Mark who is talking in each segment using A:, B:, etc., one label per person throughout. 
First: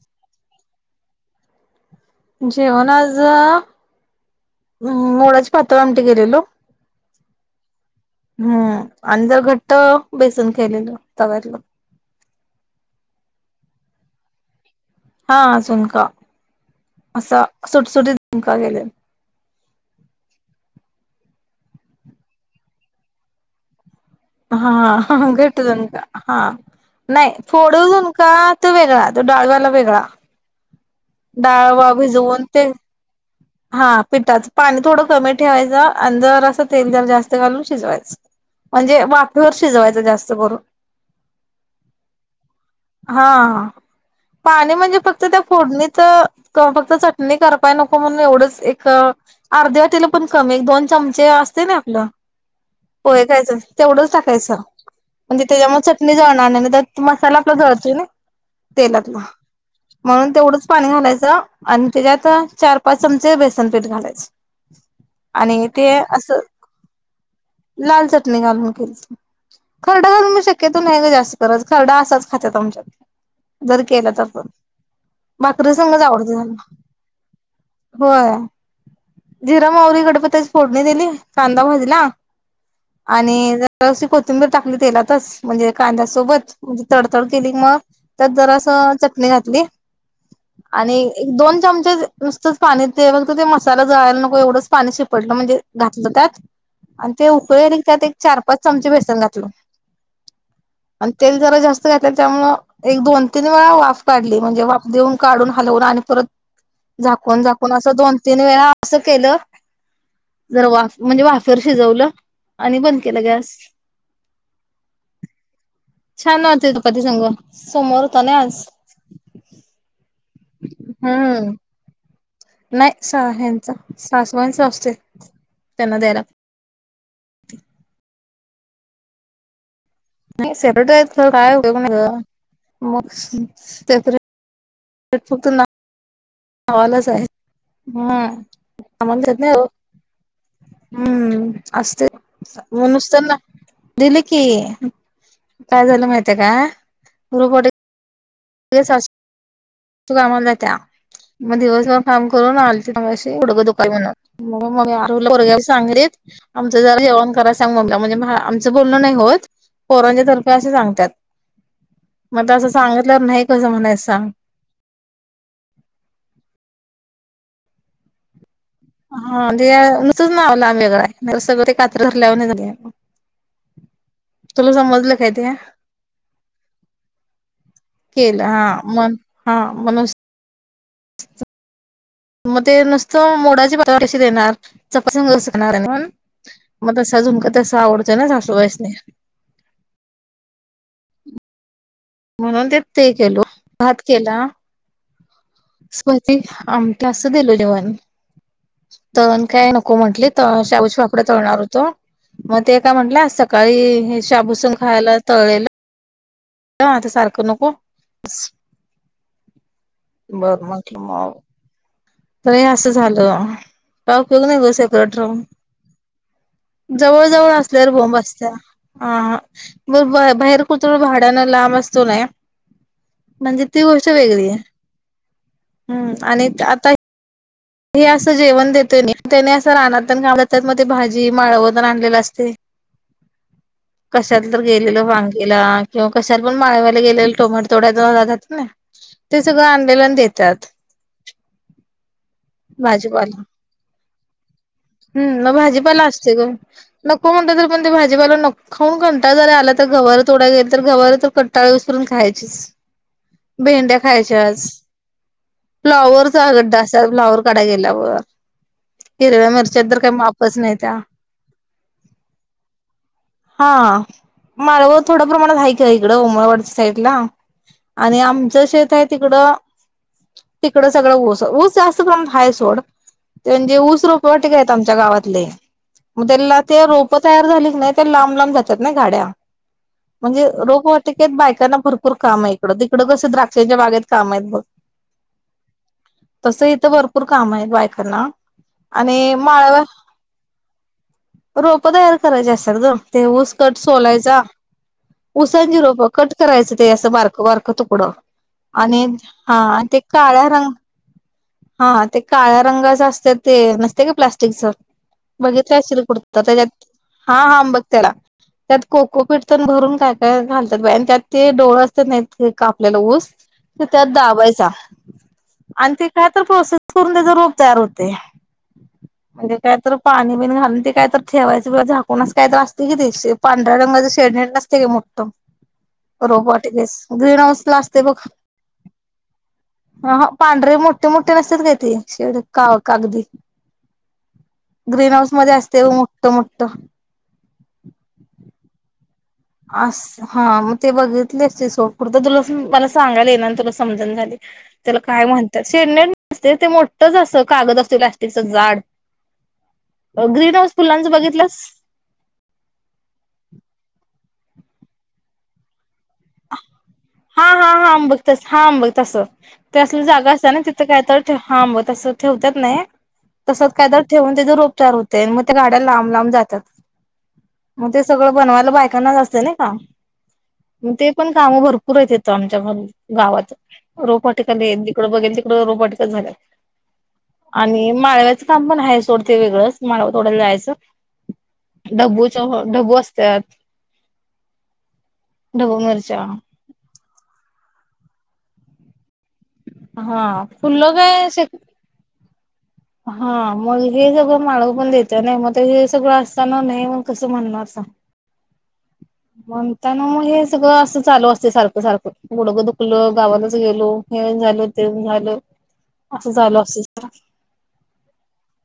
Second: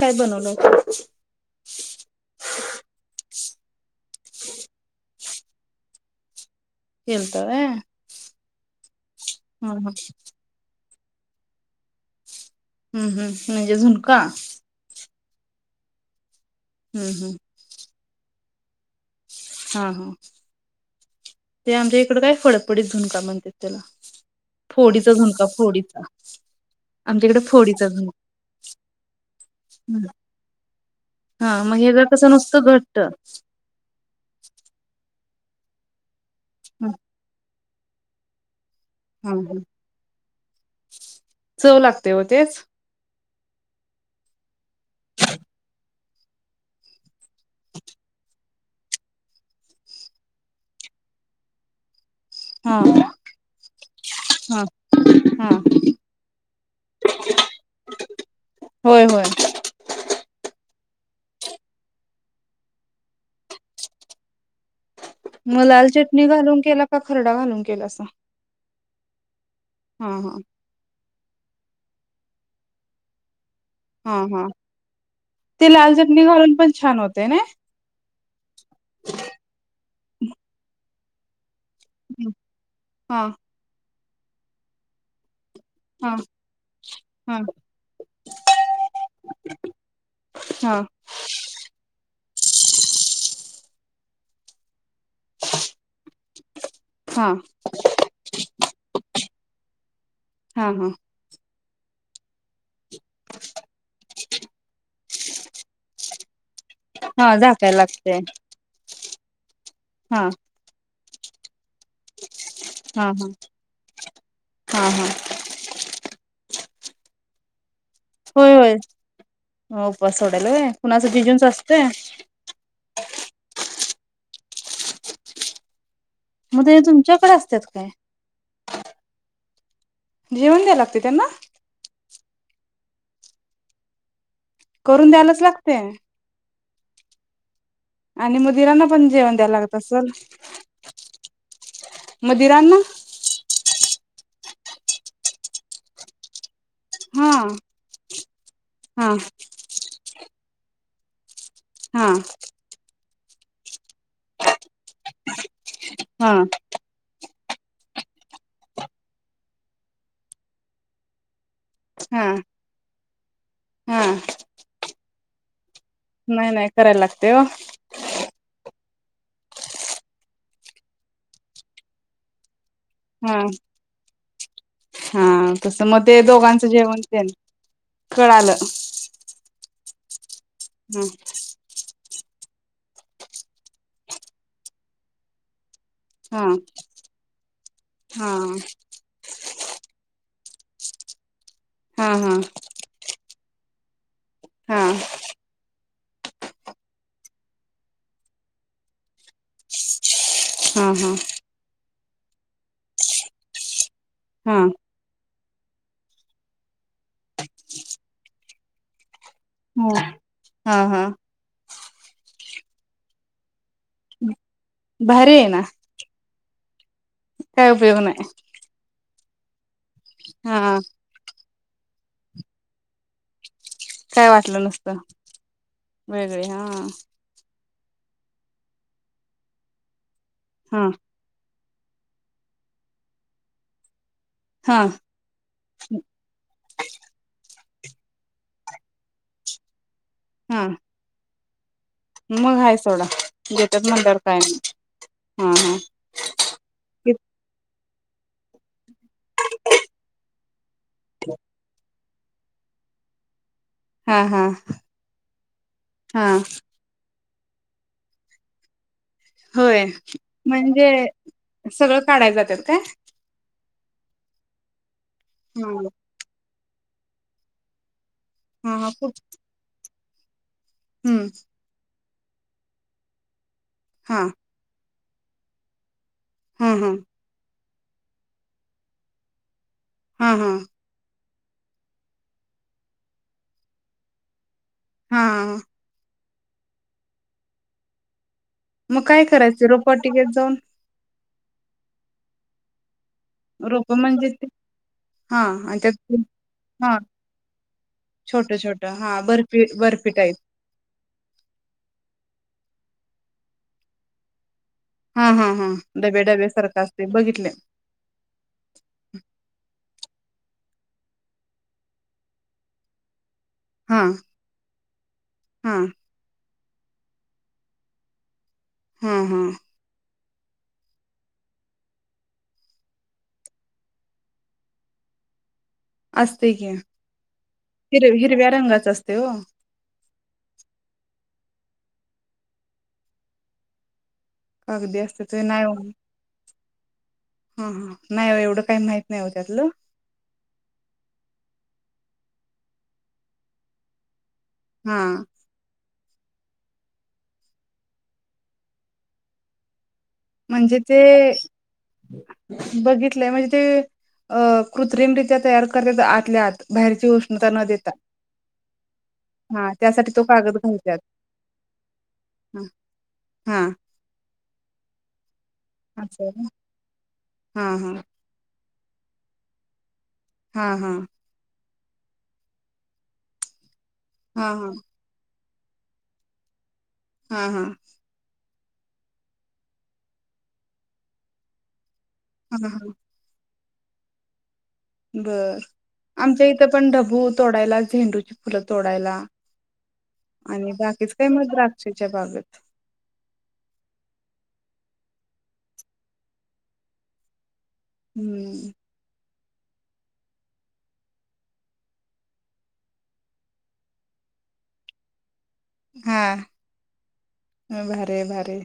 A: काय बनवलं?
B: जेवण आज मोळााची पातळ आमटी केलेलो.
A: केलत व्हय हा
B: हम्म आणि जर घट्ट
A: हा
B: बेसन केलेलो. तव्यातल
A: हम्म हम्म म्हणजे झुणका
B: हा अजून का
A: हम्म हम्म
B: असं सुटसुटीत झुणका केला
A: हा हा ते आमच्या इकड काय फडफडीत झुण का म्हणत्यात त्याला
B: हा
A: फोडीचा
B: ह
A: झुणका
B: घटतंत
A: फोडीचा
B: हा नाही
A: आमच्याकडे फोडीचा
B: फोडून
A: झुणका
B: का तो वेगळा तो डाळव्याला वेगळा
A: हा मग
B: डाळवा
A: हेजा कसं
B: भिजवून
A: नुसतं
B: ते
A: घट्ट
B: हा पिठाचं पाणी थोडं कमी ठेवाय आण जरासं तेल जर जास्त घालून शिजवायच म्हणजे वाफेवर
A: हम्म
B: शिजवायच जास्त जबर
A: चव लागते हो तेच.
B: हा पाणी म्हणजे फक्त त्या फोडणीच फक्त चट नाही कर पाय नको म्हणून एवढंच एक एक अर्धे वाटीला पण कमी दोन चमचे असते ना आपलं
A: हा
B: होय कायच टाकायचं
A: हा
B: म्हणजे
A: हा
B: त्याच्या चट जळणार नाही मसाला आपला जळतोय नाई
A: होय
B: तेलातलं
A: होय
B: म्हणून तेवढंच पाणी घालायचं आणि त्याच्यात चार पाच चमचे बेसन पीठ घालायचं.
A: मग
B: आणि
A: लाल
B: ते
A: चटणी
B: असं
A: घालून केला का खरडा घालून केलासा
B: लाल चटणी घालून खरड
A: हा हा
B: घा शक्य तो नाही का जास्त करत खरडा असाच खाते आमच्यात. जर केलं
A: हा
B: तर पण
A: हा ते लाल
B: भाकरीसंगच
A: चटणी
B: आवडत
A: घालून पण
B: त्यांना.
A: छान होते ना
B: होय जिरा मावररी गडपतीची फोडणी दिली कांदा भाजला
A: हा
B: आणि जशी कोथिंबीर टाकली तेलातच म्हणजे
A: हा
B: कांद्यासोबत म्हणजे तडतड
A: हा
B: केली मग तर जरास चटणी घातली
A: हा
B: आणि एक दोन चमचे नुसतच पाणी त ते मसाला ला नको एवढच पाणी शिपडलं म्हणजे घातलं त्यात आणि
A: हा
B: तेक त्यात चार पाच चमचे बेसन घातलं
A: हा हा
B: आणि तेल जरा जास्त घातलं त्यामु एक दोन तीन वेळा वाफ काढली म्हणजे वाफ देऊन काढून हलवून आणि परत
A: हा
B: झाकून झाकून
A: झाकायला
B: अस दोन
A: लागते
B: तीन वेळा असं केलं
A: हा
B: जर वा म्हणजे वाफेवर शिजवलं आणि
A: हा हा
B: अस
A: हा हा
B: छान चपाती संघ सोमवार होता ना आज.
A: ल कुणाचं जिजूनचा
B: हम्म.
A: असतोय?
B: नाही स ह्यांचा सासवईंच असते त्यांना द्यायला
A: मग ते तुमच्याकडे असतात काय?
B: नाही
A: जेवण द्याय
B: सेपरेट
A: लागते
B: आहेत
A: त्यांना
B: खर काय उपयोग नाही ग मग सेपरेट
A: करून द्यायलाच लागतय.
B: ह लाच आहे [inaudible]
A: आणि
B: हम्म.
A: म दिरांना पण
B: आम्हाला
A: जेवण
B: देत नाही
A: द्यायला
B: ओ
A: लागत असल?
B: हम्म असते
A: मुदिरांना
B: म्हणुन नुसते दिले की काय झालं माहती काय?
A: हा हा.
B: सासू कामाला मग दिवसभर
A: हा
B: काम करून आलत्या मगाशी गुडघ दुकाल्यात म्हणून पोरग्याला सांगितलं
A: हा
B: आमच जरा जेवण कराय. सांगू म्हणजे आमचं बोलण नाही होत पोरांच्या तर्फे असे सांगतात. मग असं सांगितल्यावर नाही कसं म्हणाय
A: हा
B: सांग.
A: नाही नाही करायला लागते हो.
B: हा ते नुसंच नाव लांब वेगळां आहे सगळं ते कात्री रल्या झा
A: हा
B: समजलं
A: हा
B: काय ते
A: तस मग ते दोघांचं जेवण ते न
B: केलं हा म हा म
A: हम्म.
B: मग ते नुसतं मोडाचे पातळ कशी देणार चपातीसंग कस खाणार
A: हा
B: मग तस झुणका तस आवडतंय ना
A: हा
B: सासूबाईंनी
A: [inaudible] हा
B: म्हणून ते ते केलो भात केला.
A: हा
B: स्ती आमख अ [inaudible] सं दिलो जेवण तळण काय नको म्हंटले
A: हा
B: शाबूचे पापड्या तळणार होतो मग ते काय म्हटलं सकाळी
A: हा
B: शाबूसंग खायला तळेल आता सारखं नको
A: हम.
B: बरं म्हटलं मग तर असं झालं. काय वेगळं
A: भारी
B: सेप्रेटराहुन
A: आहे ना
B: जवळ जवळ
A: काय
B: असल्यावर
A: उपयोग
B: बोंब
A: नाही
B: असतीया अ बा बाहेर
A: हा
B: कुठत भाड्याना लांब असतो नाही म्हणजे ती गोष्ट
A: काय
B: वेगळी
A: वाटलं नसतं
B: आहे्
A: वेगळे
B: आणि
A: हा
B: आता हे असं जेवण देते त्याने असं रानातन कामतात मग
A: हा
B: ते भाजी माळव आणलेलं असते. कशाला तर
A: हा
B: गेलेलं वांगेला किंवा कशाला पण माळवा्याला गेले टोमॅटो तोड्यात जात ना ते सगळं आणलेला देतात.
A: हा मग हाय सोडा देतात म्हणल्यावर काय नाही.
B: हम् न भाजीपाला असती ग न को म्हणत त म्हणते भाजीपाला नको खाऊन कंटाळा जरी आला तर गवार तोडाय गेल तर गवार तर कंटाळ करून खायचीच. भेंड्या
A: हा हा हा हा
B: खायच्याज
A: हा
B: फ्लाॉवरचा गडडा असा फ्लॉवर काडाय गेल्यावर हिरव्या
A: होय
B: मिरच्यात तरर काही मापच नाही
A: म्हणजे
B: त्या
A: सगळं काढाय जातात काय
B: हा माळव व थोड्या प्रमाणात आहेक
A: हा
B: इकडं उमरवाडच्या साईडला आणि आमचं
A: हा हा
B: शेत आहे
A: कुठ
B: तिकडं तिकडं सगळं
A: हम्म
B: ऊस ऊस जास्त प्रमाण हाय सोड ते म्हणजे ऊस
A: हा
B: रोपवाटीका आहेत आमच्या गावात. मग त्याला
A: हा
B: ते
A: हा
B: रोप तयार झाली नाही लांब लांब जातात ना गाड्या
A: हा
B: म्हणजे
A: हा
B: रोपट बायकांना भरपूर काम आहे इकडं तिकडं कसं द्राक्षांच्या बागेत काम आहेत ब
A: हा
B: तस इथं भरपूर काम आहे बायकांना
A: मग काय
B: आणि
A: करायचं रोपा
B: माळावर
A: टिकट जाऊन
B: रोपं तयार करायचे असेल तर ते ऊस कट
A: रोप म्हणजे
B: सोलायचा
A: ते हा आणि
B: उसंजिरोोप
A: त्यात
B: कट करायचं ते
A: हा
B: असं बारकं बारक तुकडं
A: छोट छोट
B: आणि हा
A: बर्फी
B: ते
A: बर्फी टाईप
B: काळाा रंग हा ते काळ्या रंगाच असत ते नसते का प्लास्टिकच
A: हा हा हा
B: बघितलं असशील
A: डबे
B: कुर्त
A: डबे सारखं
B: त्याच्यात
A: असते
B: हा
A: बघितले
B: हां बघ त्याला त्यात कोकोपीट पण भरून काय घालतात आणि त्यात ते डोळ असत नाही का आपल्याला ऊस ते
A: हा
B: त्याच दावायचा
A: हा
B: आणि ते काय प्रून त्यापचार होते
A: हा हा
B: म्हणजे काय पाणी बिन घालून ते काय तर ठेवायचंिवा झाकूनच काय असते कि ते पांढऱ्या रंगाच शेडणी असते का मोठं
A: असते की
B: रोबटस ग्रीन हाऊस ला असते
A: हिर
B: बघ
A: हिरव्या रंगाच असते हो
B: ह पांढरे मोठे मोठे नसतात काय ते शेवट का कागदी
A: कागदी
B: ग्रीन
A: असते
B: हाऊस
A: ते
B: मध्ये
A: नाही ओ
B: असते मोठठ मोठठ
A: हा हा नाही एवढं काही माहिती
B: अस हा मग ते बघितलेच ते सोडपुरत तुला मला सांगायला ये ना तुला समजण झाली
A: हा
B: त्याला काय म्हणतात शे नते ते मोठच अस कागद असते प्लास्टिकच जाड ग्रीन हाऊस
A: म्हणजे
B: फुलांचं
A: ते
B: बघितलंस
A: बघितलंय म्हणजे ते कृत्रिम रच्या्या तयार करत बाहेरची
B: हा
A: उष्णता न
B: हा
A: देता
B: हा अंबगतास हा अंबगतास
A: हा त्यासाठी तो कागद घालत
B: हां मग तस ठेवतच नाही
A: हा
B: तसच कायद ठेवून त्या रोपचार होते मग गाड्या लांब
A: असं
B: लांब
A: आहे ना
B: जातात मग
A: हा
B: ते सगळं बनवायला पाहि कनाला असते ना का
A: हा
B: ग
A: हा
B: ते पण गावं भरपूर आहेत येत आमच्या गावात रो
A: हा हा
B: वाटिकली तिकड बघेल रोबोटिकच झाल्या
A: हा हा हा
B: आणि माळव्याच पण आहे सोडते वेगळंच मला ोड्याला जायचं डबू
A: हा हा
B: डबू असतात
A: बर
B: ढबू मिरच्या
A: आमच्या इथं पण ढबू तोडायला झेंडूची फुलं तोडायला
B: हा
A: आणि
B: फुलं
A: बाकीच काही
B: काय
A: म
B: शे
A: द्राक्षच्या बागात
B: हा मल हेी सगळं माळ पण देत नाही मग ते सगळं असताना नाही मग कसं म्हणणार
A: हम्म
B: म्हणता ना मग हे सगळं असं चालू असते सारखं सारखं बुडगं दुखल गावातच गेलो झाल तेन झाल
A: हा
B: असं झालं असंर
A: भारी भारी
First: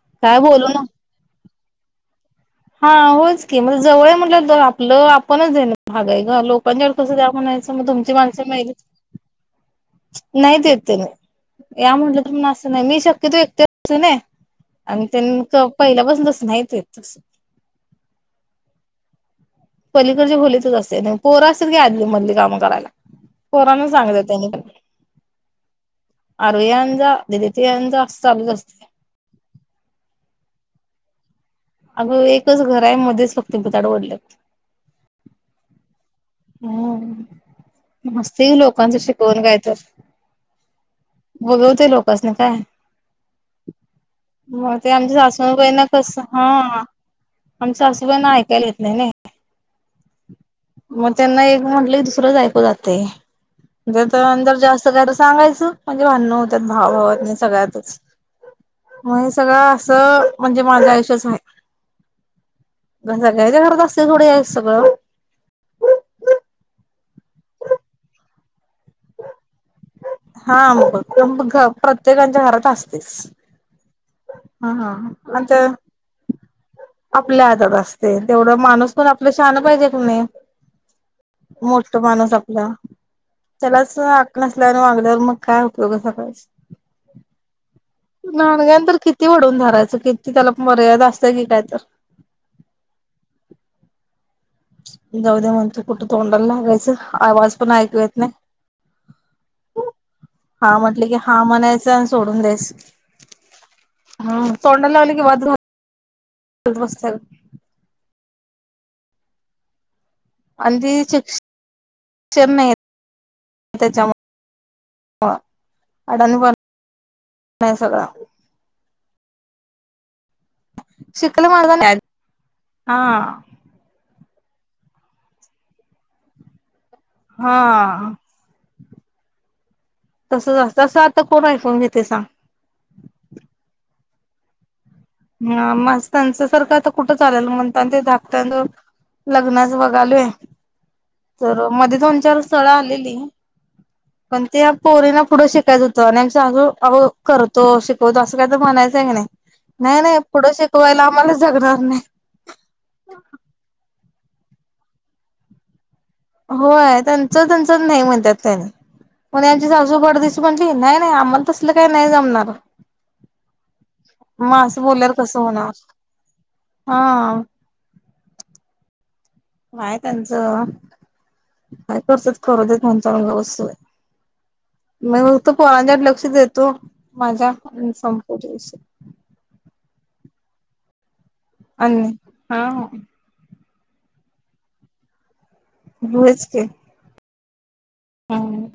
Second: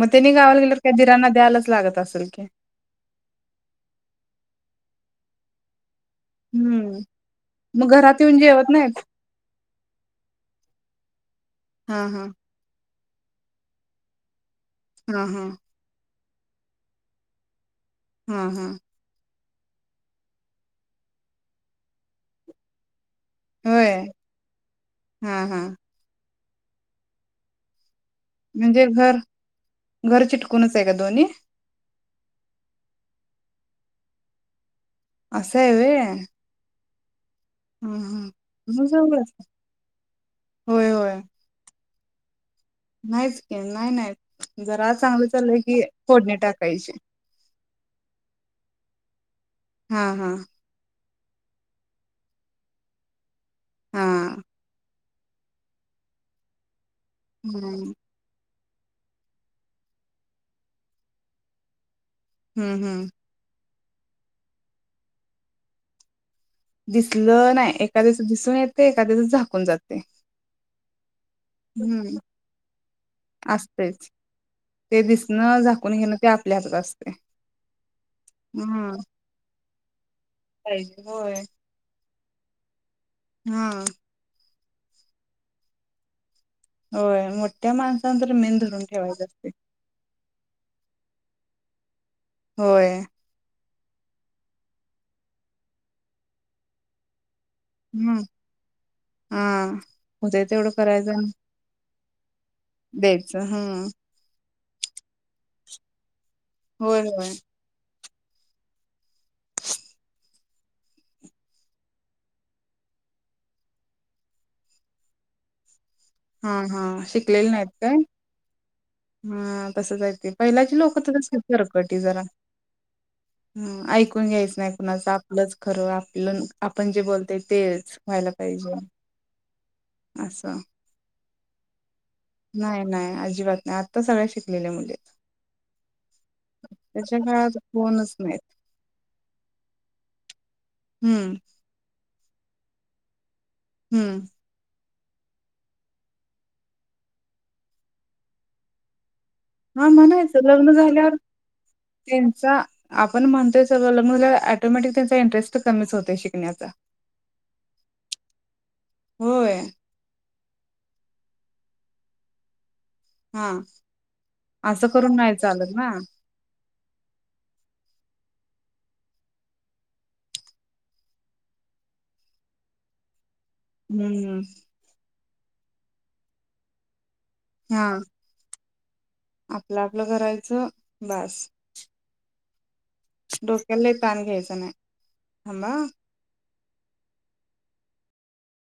A: मग त्यानी गावायला
B: बोलू
A: गेलं तर
B: ना
A: कायधिरांना द्यायलाच लागत असेल की
B: हा होच की म जवळ म्हटलं आपलं आपणच आहे ना भागा आहे ग लोकांच्या अ
A: हम्म
B: कसं द्या म्हणायचं मग तुमची
A: घरात येऊन
B: माणसं
A: जेवत
B: महिल
A: नाहीत?
B: नाहीतेत नाही या
A: हा
B: म्हटलं
A: हा
B: तर म असं नाही मी शत तू एकत अस ना आणि
A: हा हा
B: त्यां पहिल्यापासून तस नाही तू तस
A: हम हम्
B: पलीकडच्या भोलीतच असते पोरं असतील काी आदली मधली काम करायला कोोरना
A: होय
B: सांगत त्यांनी प
A: हा हा
B: अरया जा ददीित यांं जा चालूच
A: म्हणजे
B: असते
A: घर घर चिटकूनच आहे का दोन्ही
B: अगं एकच घरा आहे मध्येच फक्त भुताड ओढलेत.
A: असाय एवे
B: मस्त
A: मग
B: लोकांच
A: जवळच
B: शिकवण काय तर-
A: होय होय
B: बघवतेय लोकासनी काय?
A: नाहीच की नाही नाही
B: मग ते
A: जरा चांगलं
B: आमच्या
A: चाललंय की
B: सासूबाईंना कसं
A: फोडणी
B: हा
A: टाकायची.
B: आमच्या सासूबाईना ऐकायला येत नाही नाई.
A: हम् हम्..
B: मग त्यांना एक म्हटलं की दुसरंच ऐकू जातय त्या
A: हा
B: तर अंतर जास्त काय तर सांगायचं. म्हणजे भांडण होत्यात भावा भावानी
A: हम्म
B: सगळ्यातच मग हे सगळं असं म्हणजे माझ्या आयुष्याचं नाई
A: हम्म हम्म
B: सगळ्याच्या घरात असतय सोडा हे सगळं
A: दिसलं नाही एखाद्याच दिसून येते एखाद्याच झाकून जातय.
B: हा अंब प्रत्येकच्या घरात असतेस.
A: असतेच
B: हा, हा
A: ते
B: आमच
A: दिसणं झाकून घेणं ते आपल्या हातात असते
B: आपल्या हातात असते तेवढ माणूस
A: हम्म
B: पण आपल्या. न‌ पाहिजेत
A: पाहिजे. होय!
B: आपलं
A: हा
B: त्यालाच अक्कल नसल्याने वागल्यावर मग काय उपयोग सकाळ-
A: होय मोठ्या माणसान तर मेन
B: लहानग्या
A: धरून
B: तर
A: ठेवायचं
B: किती
A: असते
B: वडून धरायचं किती त्याला मर्यादा असत सगी काय तर.
A: होय!
B: जाऊ द्या म्हणतो, कुठं तोंडाला लागायचं? आवाज पण ऐकू
A: हम्म.
B: नाही.
A: हा होते तेवढं
B: हा म्हटल
A: करायचं
B: की
A: आणि
B: हा म्हणायचं अन सोडून द्यायचं.
A: द्यायचं हम्म
B: तोंडाला लागलं की वाद रा द
A: होय
B: बस्थल
A: होय
B: अध शिक शिकष नाही त्याच्या ह
A: हा, हा! शिकलेले नाहीत काय?
B: सगळा
A: हा, तसंच अहेते पहिल्याची लोक तसंच की
B: शिकल माणसाने
A: सरकटी जरा.
B: हा
A: ऐक घ्यायचं नाही कुणाच आपलंच खरं. आपलं आपण जे बोलतय, तेच
B: हा
A: व्हायला पाहिजे असं
B: तर कोण ऐकून घेतय सांग?
A: नाही, नाही! अजिबात नाही. आत्ता सगळ्या शिकलेल्या मुली- आहेत.
B: ह म त्यांच सारखं आता कुठं
A: त्याच्या
B: चालेल
A: काळात
B: म्हणता आणि
A: फोनच नाहीत
B: ते [unintelligible] लग्नास वघालोय
A: हम्म
B: तर मध्येतन चार स्थळं आलेली
A: हम्म
B: पण ते पोरीना पुढं शिकायच होतं आणि आहो करतो शिकवतो असं काही तर म्हणायचं की नाही?
A: हा,
B: नाही नाही
A: म्हणायचं
B: पुढं
A: लग्न
B: शिकवायला
A: झाल्यावर
B: आम्हाला जगणार नाही
A: त्यांचा, आपण म्हणतोय सगळ ल मुलं ऑटोमॅटिक त्यांचा इंटरेस्ट कमीच होतो.
B: होय त्यांच त्यांच नाही म्हणतात त्यांनी पण
A: होय
B: आमची सासू पट दिशी म्हटली नाही नाही आम्हाला तसलं काही नाही जमणार.
A: हा
B: मग असं बोल्यावर
A: करून नाही
B: कसं होणार?
A: चालत ना
B: हा.. काय त्यांचं? काय करतत करू देत म्हणचालऊस
A: हम्मम
B: तो पोरांच्या लक्ष देतो. माझ्या
A: हा
B: आणि संपूर् विष
A: च बास..
B: हा ह
A: डोक्याला लई ताण घ्यायचा नाही. थांबा हा
B: होयचं की. हम ह